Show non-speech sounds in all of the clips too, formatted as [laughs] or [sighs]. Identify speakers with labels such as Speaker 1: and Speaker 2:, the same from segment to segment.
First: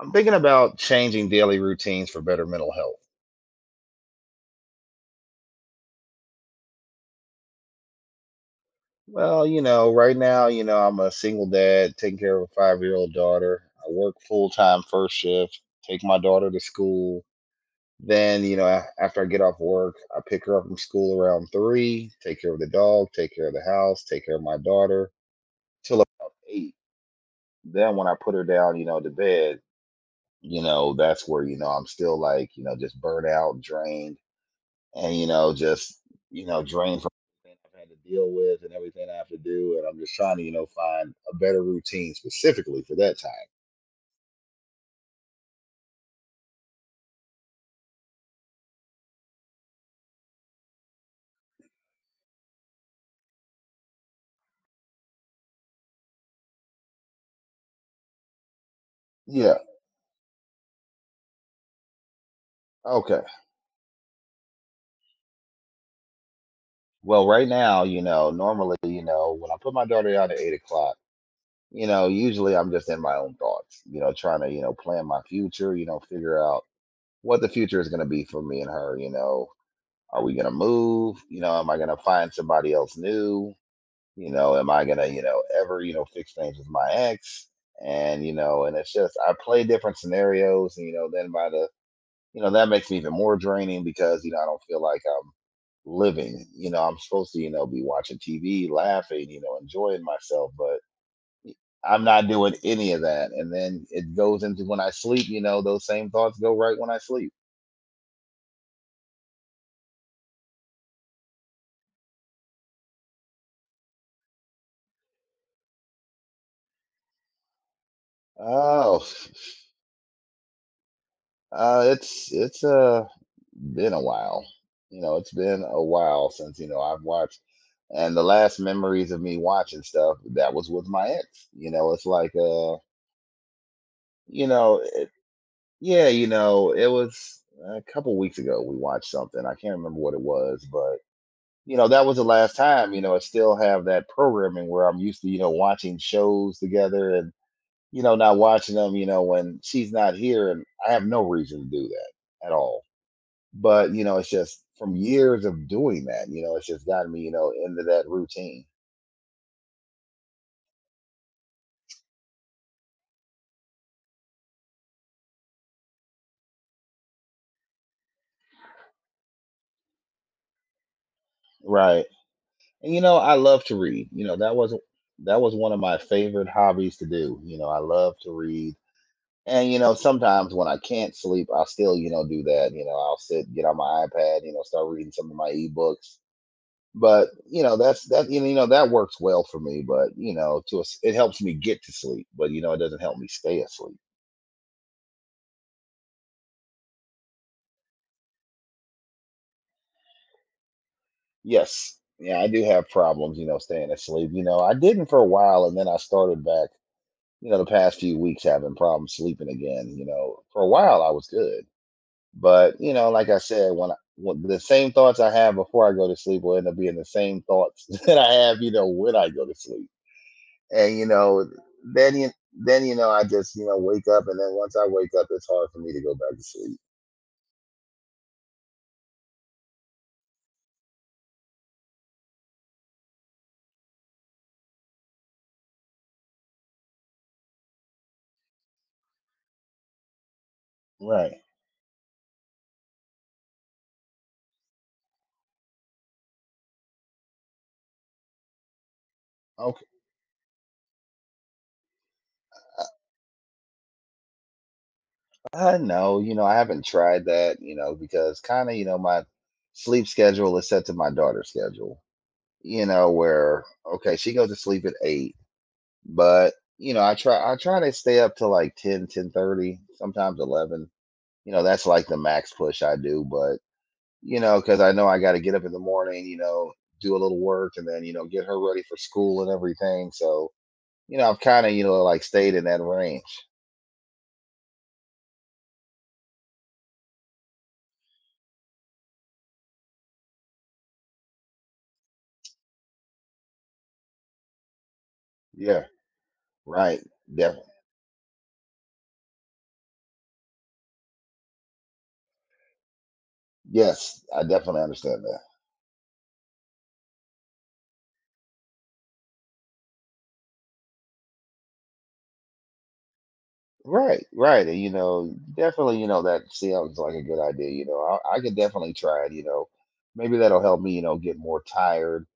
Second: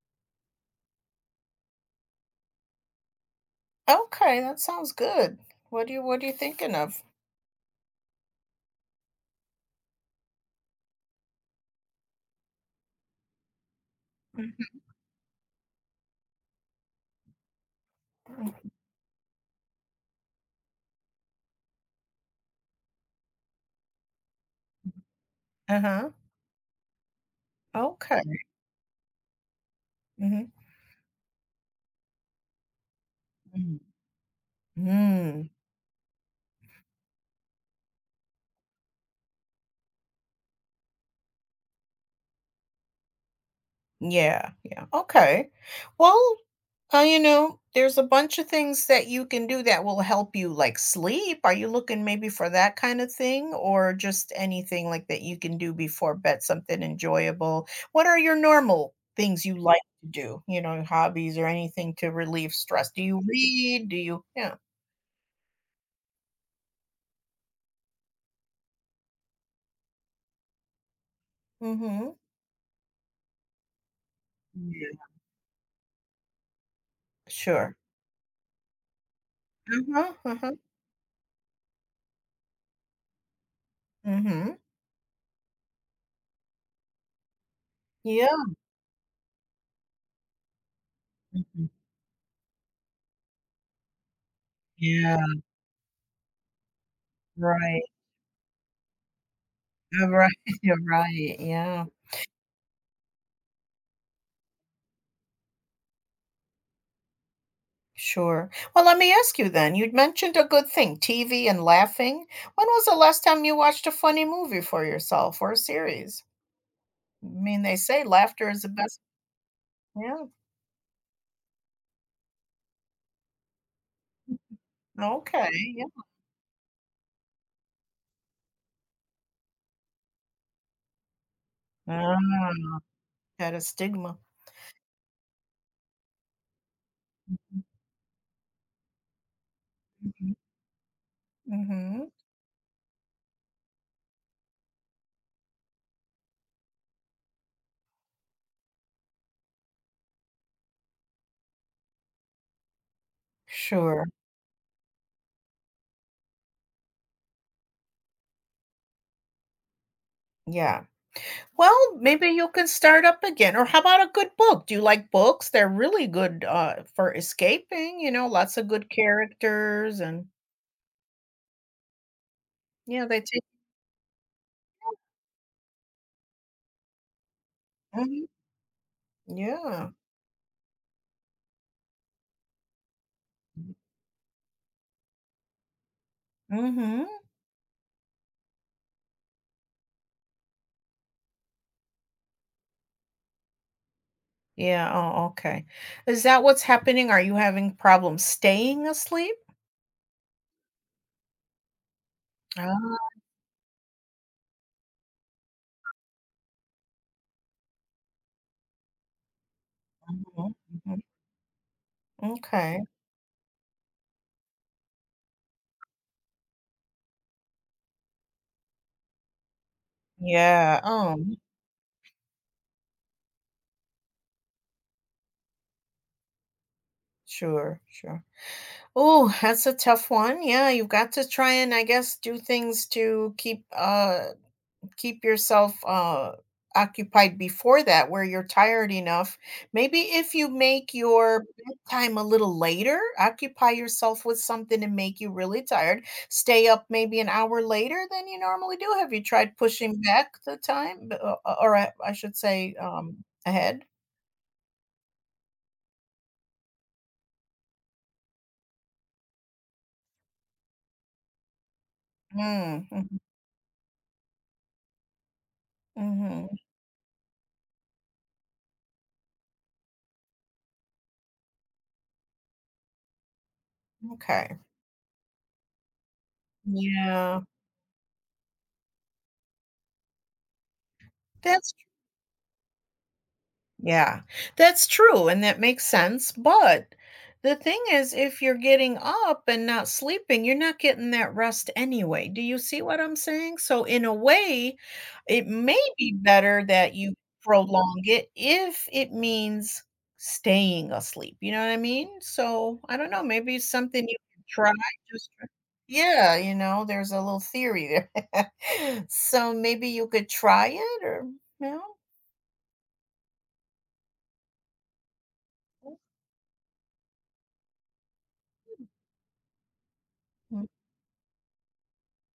Speaker 1: I'm thinking about changing daily routines for better mental health.
Speaker 2: Okay, that sounds good. What are you thinking of?
Speaker 1: Well, right now, I'm a single dad taking care of a 5-year-old old daughter. I work full
Speaker 2: Mm.
Speaker 1: time first shift, take my daughter to school. Then, after I get off work, I pick her up from school around 3, take care of the dog, take care of the house, take care of my daughter till
Speaker 2: Uh-huh.
Speaker 1: about 8. Then, when I
Speaker 2: Okay.
Speaker 1: put her down, to bed,
Speaker 2: Mhm.
Speaker 1: that's where, I'm still like, just burnt out,
Speaker 2: Mm.
Speaker 1: drained, and
Speaker 2: Mm.
Speaker 1: just drained from everything I've had to deal with and everything I have to do, and I'm just trying to find a better routine specifically for that time.
Speaker 2: Yeah, yeah. Okay. Well, you know, there's a bunch of things that you can do that will help you like sleep. Are you looking maybe for that kind of thing or just anything like that you can do before bed, something enjoyable? What are your normal things you
Speaker 1: Yeah.
Speaker 2: like to do? You know, hobbies or anything to relieve stress? Do you
Speaker 1: Okay.
Speaker 2: read? Do you. Yeah.
Speaker 1: Well, right now, normally, when I put my daughter out at 8 o'clock,
Speaker 2: Mhm.
Speaker 1: usually I'm just in my own thoughts, trying to
Speaker 2: Yeah.
Speaker 1: plan my future, figure out what the
Speaker 2: Sure.
Speaker 1: future is going to be for me and her.
Speaker 2: Uh-huh,
Speaker 1: Are we going to
Speaker 2: uh-huh,
Speaker 1: move? Am I going to find somebody else new?
Speaker 2: mhm.
Speaker 1: Am I gonna ever fix things with my ex? And
Speaker 2: Yeah.
Speaker 1: it's just I play different scenarios. And then by
Speaker 2: Mhm.
Speaker 1: the— that makes me even more draining, because I don't feel like
Speaker 2: Yeah,
Speaker 1: I'm living. I'm supposed to
Speaker 2: right.
Speaker 1: be watching TV, laughing, enjoying
Speaker 2: you right,
Speaker 1: myself,
Speaker 2: [laughs]
Speaker 1: but
Speaker 2: you're right, yeah.
Speaker 1: I'm not doing any of that. And then it goes into when I sleep. Those same thoughts go right when I sleep.
Speaker 2: Sure. Well, let me ask you then, you'd mentioned a good thing, TV and laughing. When was the last time you watched a funny movie for yourself or a series? I mean, they say laughter is the best.
Speaker 1: Oh.
Speaker 2: Yeah.
Speaker 1: It's been a while. You know, it's
Speaker 2: Okay,
Speaker 1: been a
Speaker 2: yeah.
Speaker 1: while since, I've watched, and the last memories of me watching stuff that was with my ex. You know, it's
Speaker 2: Ah,
Speaker 1: like
Speaker 2: had a stigma.
Speaker 1: you know, it, yeah, it was a couple weeks ago we watched something. I can't remember what it
Speaker 2: Mhm,
Speaker 1: was, but that
Speaker 2: mhm.
Speaker 1: was the last time. I still have that programming where I'm used to, watching shows together, and not watching them, when she's not here, and I have no reason to do that at all. But,
Speaker 2: Sure,
Speaker 1: it's just from years of doing that, it's just gotten me, into that routine.
Speaker 2: yeah. Well, maybe you can start up again. Or how about a good book? Do you like books? They're really good for escaping, you know, lots of good characters and.
Speaker 1: Right. And
Speaker 2: yeah, they
Speaker 1: I
Speaker 2: take
Speaker 1: love to read. That was one of my favorite hobbies to do. I love
Speaker 2: Mhm.
Speaker 1: to read. And
Speaker 2: Yeah.
Speaker 1: sometimes when I can't sleep, I'll still, do that. I'll sit, get on my iPad, start reading some of my ebooks.
Speaker 2: Hmm.
Speaker 1: But you know, that's that you know that works well for me. But to a s it helps me get to sleep, but it doesn't help me stay asleep.
Speaker 2: Yeah. Oh, okay. Is that what's happening? Are you having problems staying asleep?
Speaker 1: Yes. Yeah, I do have
Speaker 2: Ah,
Speaker 1: problems, staying asleep. I didn't for a while, and then I started back, the past few weeks having problems sleeping again.
Speaker 2: mhm,
Speaker 1: For a
Speaker 2: mhm.
Speaker 1: while I was good.
Speaker 2: Okay.
Speaker 1: But, like I said, when I when the same thoughts I have before I go to sleep will end up being the same thoughts [laughs] that I have, when I go to sleep.
Speaker 2: Yeah.
Speaker 1: And then you then I just, wake up, and then once I wake up it's hard for me to go back to sleep.
Speaker 2: Sure, sure. Oh, that's a tough one. Yeah, you've got to try and I guess do things to keep keep yourself occupied before that where you're tired enough. Maybe if you make
Speaker 1: Right.
Speaker 2: your bedtime a little later, occupy yourself with something to make you really tired. Stay up maybe an hour later than you normally do. Have you tried
Speaker 1: Okay.
Speaker 2: pushing back the time, or I should say, ahead?
Speaker 1: No, I haven't tried that, because kind of, my sleep schedule is set to my daughter's schedule,
Speaker 2: Mm, mhm,
Speaker 1: where, okay, she goes to sleep at 8,
Speaker 2: mhm,
Speaker 1: but, I try to stay up to like 10, 10:30, sometimes 11. That's like the max push I do, but,
Speaker 2: okay.
Speaker 1: because I know I got to get up in the morning, do a little
Speaker 2: Yeah.
Speaker 1: work and then, get her ready for school and everything. So, I've kind of,
Speaker 2: That's.
Speaker 1: like stayed in that range.
Speaker 2: Yeah, that's true, and that makes sense. But the thing is, if you're getting up and not sleeping, you're not getting that rest anyway. Do you see what I'm saying? So, in a way, it may
Speaker 1: Yeah,
Speaker 2: be better that
Speaker 1: right.
Speaker 2: you prolong it if it means staying asleep. You know what I mean? So, I don't know. Maybe it's something you
Speaker 1: Yes,
Speaker 2: can
Speaker 1: I
Speaker 2: try.
Speaker 1: definitely understand
Speaker 2: Just
Speaker 1: that.
Speaker 2: try. Yeah, you know, there's a little theory there. [laughs] So maybe you could try it or, you know,
Speaker 1: Right, right, and definitely, that sounds like a good idea. I could definitely try it. Maybe that'll
Speaker 2: mm,
Speaker 1: help me. Get more tired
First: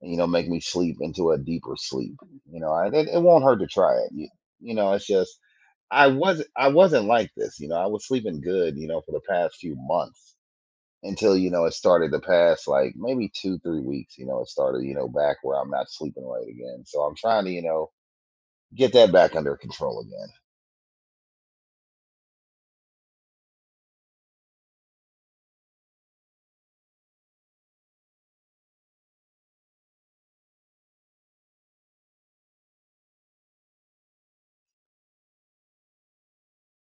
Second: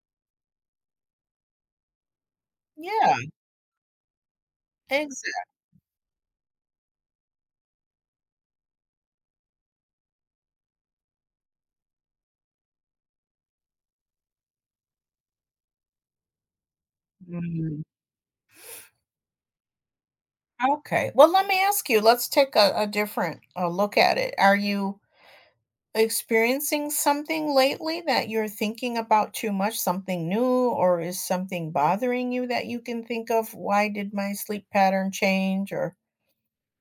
Speaker 1: and make me sleep into a deeper sleep.
Speaker 2: yeah.
Speaker 1: It won't hurt to try it. It's just
Speaker 2: Exactly.
Speaker 1: I wasn't like this. I was sleeping good, for the past few months, until it started the past like maybe 2 3 weeks. It started back where I'm not sleeping right again. So I'm trying to get that back under control again.
Speaker 2: Okay. Well, let me ask you, let's take a different, look at it. Are you experiencing something lately that you're thinking about too much, something new, or is something bothering you that you can think of? "Why did my sleep pattern change?" Or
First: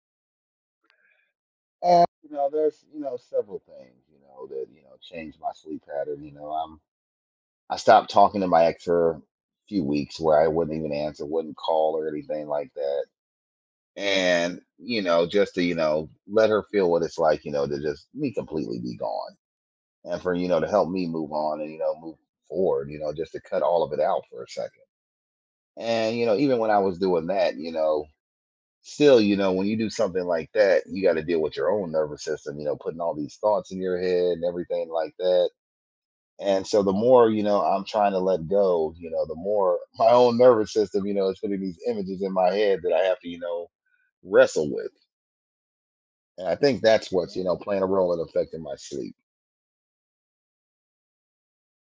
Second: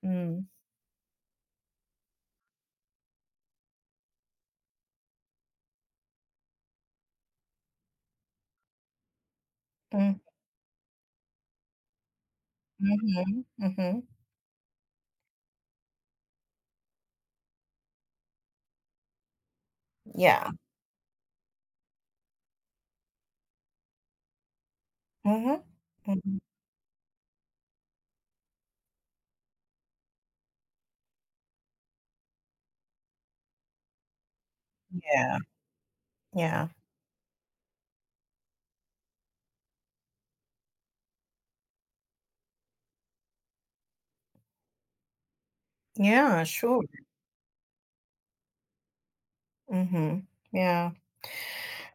Speaker 2: mm.
Speaker 1: And there's several things that changed my sleep pattern. I stopped talking to my ex for a few weeks,
Speaker 2: Mm.
Speaker 1: where I wouldn't even answer, wouldn't call or anything like that.
Speaker 2: Mhm. Mhm.
Speaker 1: And just to let her feel what it's like, to just me completely be gone, and for
Speaker 2: Yeah.
Speaker 1: to help me move on and move forward, just to cut all of it out for a second.
Speaker 2: Mhm.
Speaker 1: And
Speaker 2: Mhm.
Speaker 1: even when I was doing that, still, when you do something like that, you got to deal with your own nervous system, putting all these thoughts in your head and everything like
Speaker 2: Yeah.
Speaker 1: that. And
Speaker 2: Yeah.
Speaker 1: so the more, I'm trying to let go, the more [laughs] my own nervous system, is putting these images in my head that I have to, wrestle with.
Speaker 2: Yeah,
Speaker 1: And I think
Speaker 2: sure.
Speaker 1: that's what's, playing a role in affecting my sleep.
Speaker 2: Mhm. Yeah.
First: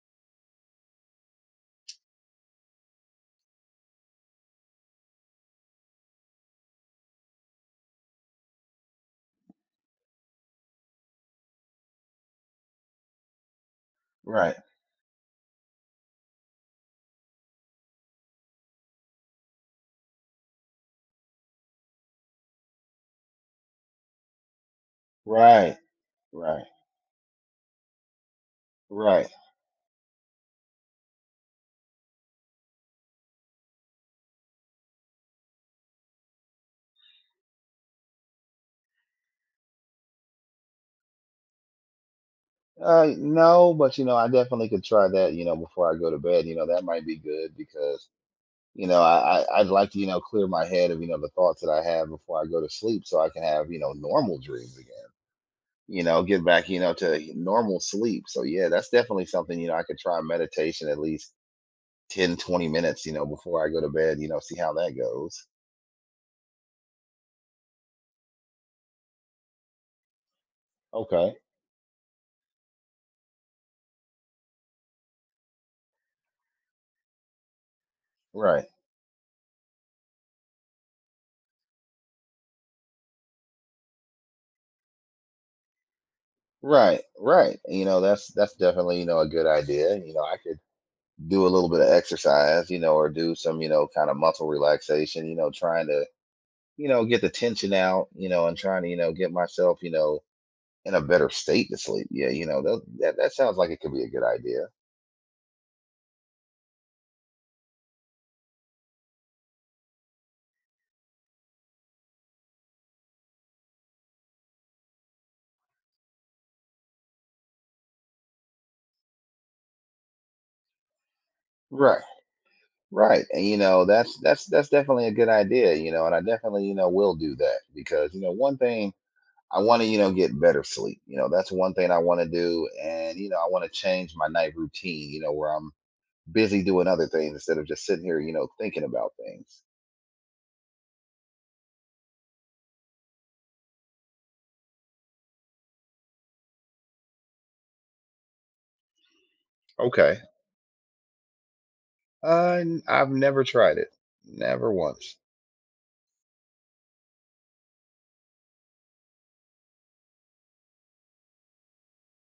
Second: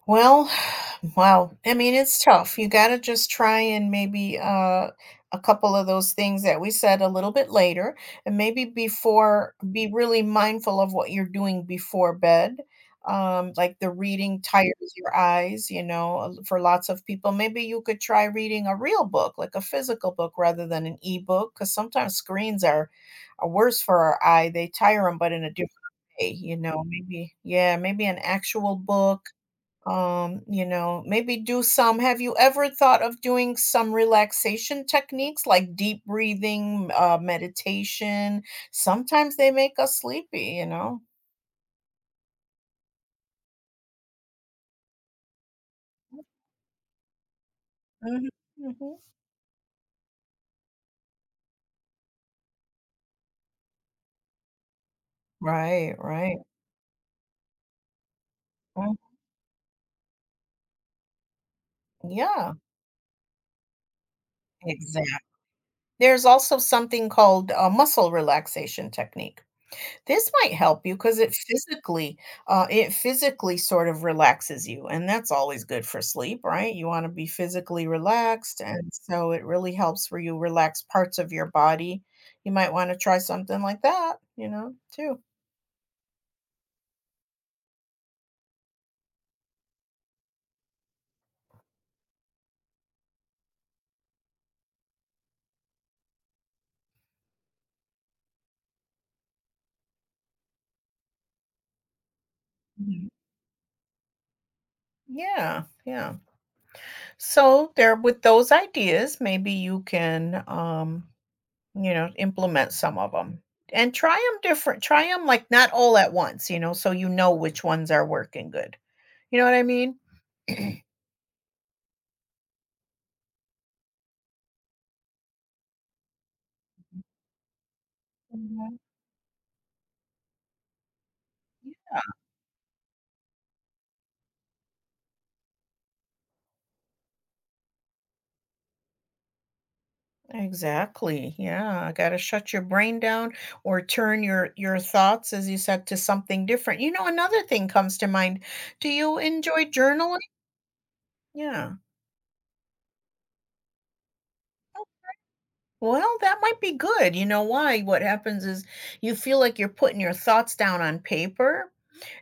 Speaker 2: Well, [sighs] wow. I mean, it's tough. You got to just try and maybe a couple of those things that we said a little bit later, and maybe before, be really mindful of what you're doing before bed. Like the reading
Speaker 1: Right.
Speaker 2: tires your eyes, you know, for lots of people. Maybe you could try reading a real book, like a physical book rather than an ebook, because sometimes are worse for our eye. They tire them, but in a different
Speaker 1: Right.
Speaker 2: way, you
Speaker 1: Right.
Speaker 2: know, maybe, yeah, maybe an actual book
Speaker 1: Right.
Speaker 2: you know, maybe do some. Have you ever thought of doing some relaxation techniques like deep breathing, meditation? Sometimes they make us sleepy, you know?
Speaker 1: No, but I definitely could try that, before I go to bed. That might be good, because
Speaker 2: Mhm, mhm.
Speaker 1: I I'd like to clear my head of the thoughts that I have before I go to sleep, so I can have normal dreams again.
Speaker 2: Right, right.
Speaker 1: Get back to normal sleep. So yeah, that's
Speaker 2: Mm,
Speaker 1: definitely something I could try, meditation at least 10
Speaker 2: yeah,
Speaker 1: 20 minutes. Before I go to bed. See how that
Speaker 2: exactly.
Speaker 1: goes.
Speaker 2: There's also something called a muscle relaxation technique. This might help you because it
Speaker 1: Okay.
Speaker 2: physically, it physically sort of relaxes you, and that's always good for sleep, right? You wanna be physically relaxed,
Speaker 1: Right.
Speaker 2: and so it really helps where you relax parts of your body. You might wanna try something like that, you know, too.
Speaker 1: Right. Right. That's definitely a good idea. I could do a little bit of exercise. Or do some kind of muscle relaxation. Trying to get the tension out, and trying to, get myself, in a better state to sleep. Yeah,
Speaker 2: Mhm.
Speaker 1: that sounds like it could be a good idea.
Speaker 2: Yeah, yeah. So there with those ideas, maybe you can, you know, implement some of them and try them different. Try them like, not all at once, you know, so you know which ones are working good. You know what I mean? [clears throat]
Speaker 1: Right. Right. And that's definitely a good idea, and I definitely, will do that because, one
Speaker 2: Mhm.
Speaker 1: thing I want to, get better sleep. That's one thing I want to do, and, I want to change my night routine, where I'm busy doing other things instead of just sitting here, thinking about things.
Speaker 2: Exactly, yeah, I gotta shut your brain down or turn your thoughts, as you said, to something different. You know, another thing comes to mind. Do you enjoy journaling?
Speaker 1: Okay.
Speaker 2: Yeah.
Speaker 1: I've never tried it. Never
Speaker 2: Oh,
Speaker 1: once.
Speaker 2: well, that might be good. You know why? What happens is you feel like you're putting your thoughts down on paper,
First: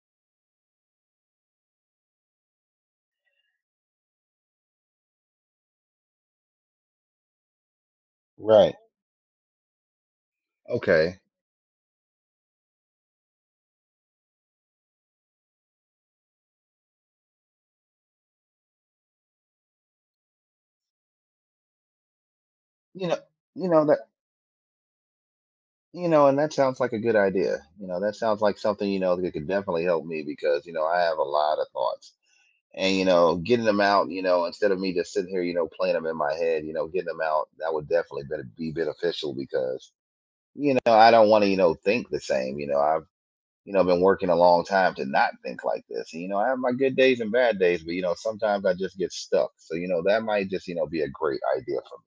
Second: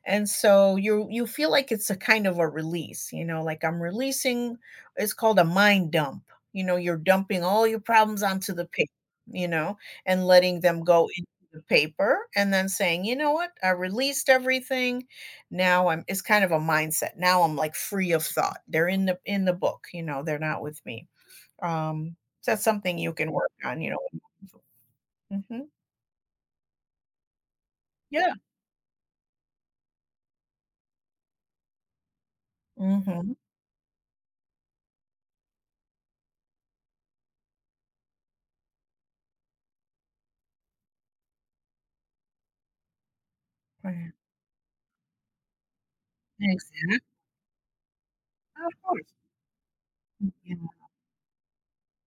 Speaker 2: and so you feel like it's a kind of a release, you know, like I'm releasing. It's called a mind dump. You know, you're dumping all your problems onto the
Speaker 1: Right.
Speaker 2: paper, you know, and letting them go
Speaker 1: Okay.
Speaker 2: into the paper and then saying, "You know what? I released everything. Now I'm. It's kind of a mindset. Now I'm like free of thought. They're in the book, you know, they're not with me." Um, so that's something
Speaker 1: You
Speaker 2: you
Speaker 1: know
Speaker 2: can work
Speaker 1: you
Speaker 2: on,
Speaker 1: know,
Speaker 2: you
Speaker 1: that
Speaker 2: know. Mhm.
Speaker 1: and that sounds like a good idea. That
Speaker 2: Yeah.
Speaker 1: sounds like something, that could definitely help me, because, I have a lot of thoughts. And,
Speaker 2: Mhm.
Speaker 1: getting them out, instead of me just sitting here, playing them in my head, getting them out, that would definitely be beneficial, because, I don't want to, think the same. Been
Speaker 2: Right.
Speaker 1: working a long time to not think like this. And, I have my good
Speaker 2: Exactly.
Speaker 1: days and bad days, but, sometimes
Speaker 2: Of
Speaker 1: I just
Speaker 2: course.
Speaker 1: get stuck. So, that might
Speaker 2: Yeah.
Speaker 1: just, be a great idea for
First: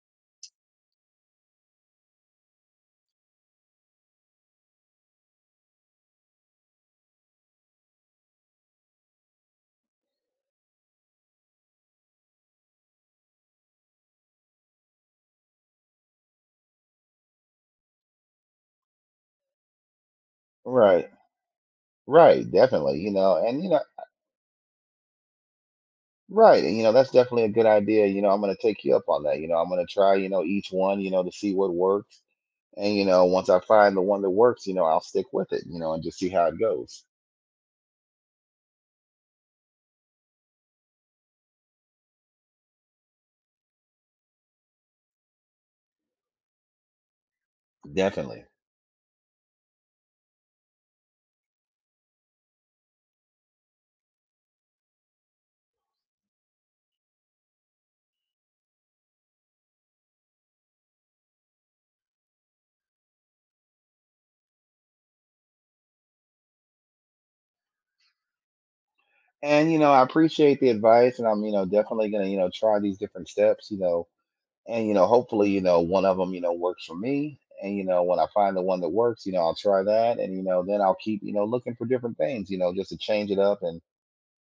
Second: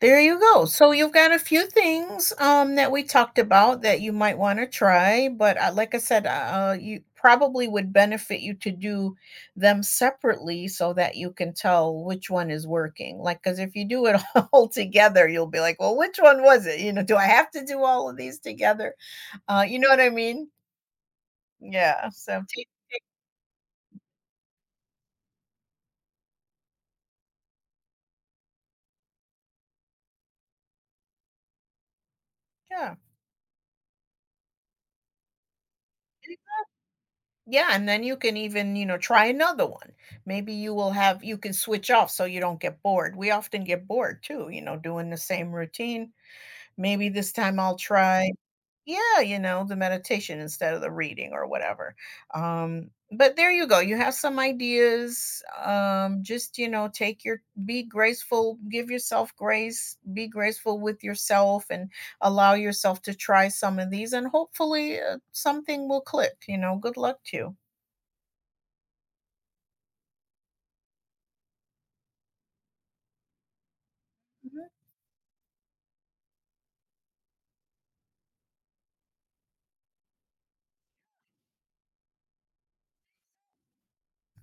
Speaker 2: There you go. So you've got a few things that we talked about that you might want to try, but like I said, you probably would benefit you to do them separately so that you can tell which one is working. Like, because if you do it [laughs] all together, you'll be like, well, which one was it? You know, do I have to do all of these together? You know what I mean?
Speaker 1: me. Right.
Speaker 2: Yeah.
Speaker 1: Right, definitely. Right. And, that's definitely a good idea. I'm going to take you up on that. I'm going to try, each one, to see what works. And,
Speaker 2: Yeah.
Speaker 1: once I find the one that works, I'll stick with it, and just see how it goes.
Speaker 2: Yeah, and then you can even, you know, try another one. Maybe you will have. You can switch off so you don't get bored. We often get bored too, you know, doing the same routine. Maybe this time I'll try,
Speaker 1: Definitely.
Speaker 2: yeah, you know, the meditation instead of the reading or whatever. But there you go. You have some ideas. Just, you know, take your be graceful, give yourself grace, be graceful with yourself and allow yourself to try some of these and hopefully something will click, you know. Good luck to you.
Speaker 1: And, I appreciate the advice, and I'm, definitely going to, try these different steps,
Speaker 2: Mhm.
Speaker 1: and, hopefully, one of them, works for me. And, when I find the one that works, I'll try that. And, then I'll keep, looking for different things, just to change it up, and,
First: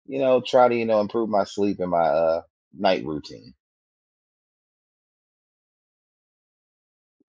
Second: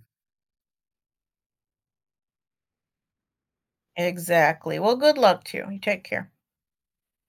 Speaker 1: try to, improve my sleep and my night routine.
Speaker 2: Exactly. Well, good luck to you. You take care.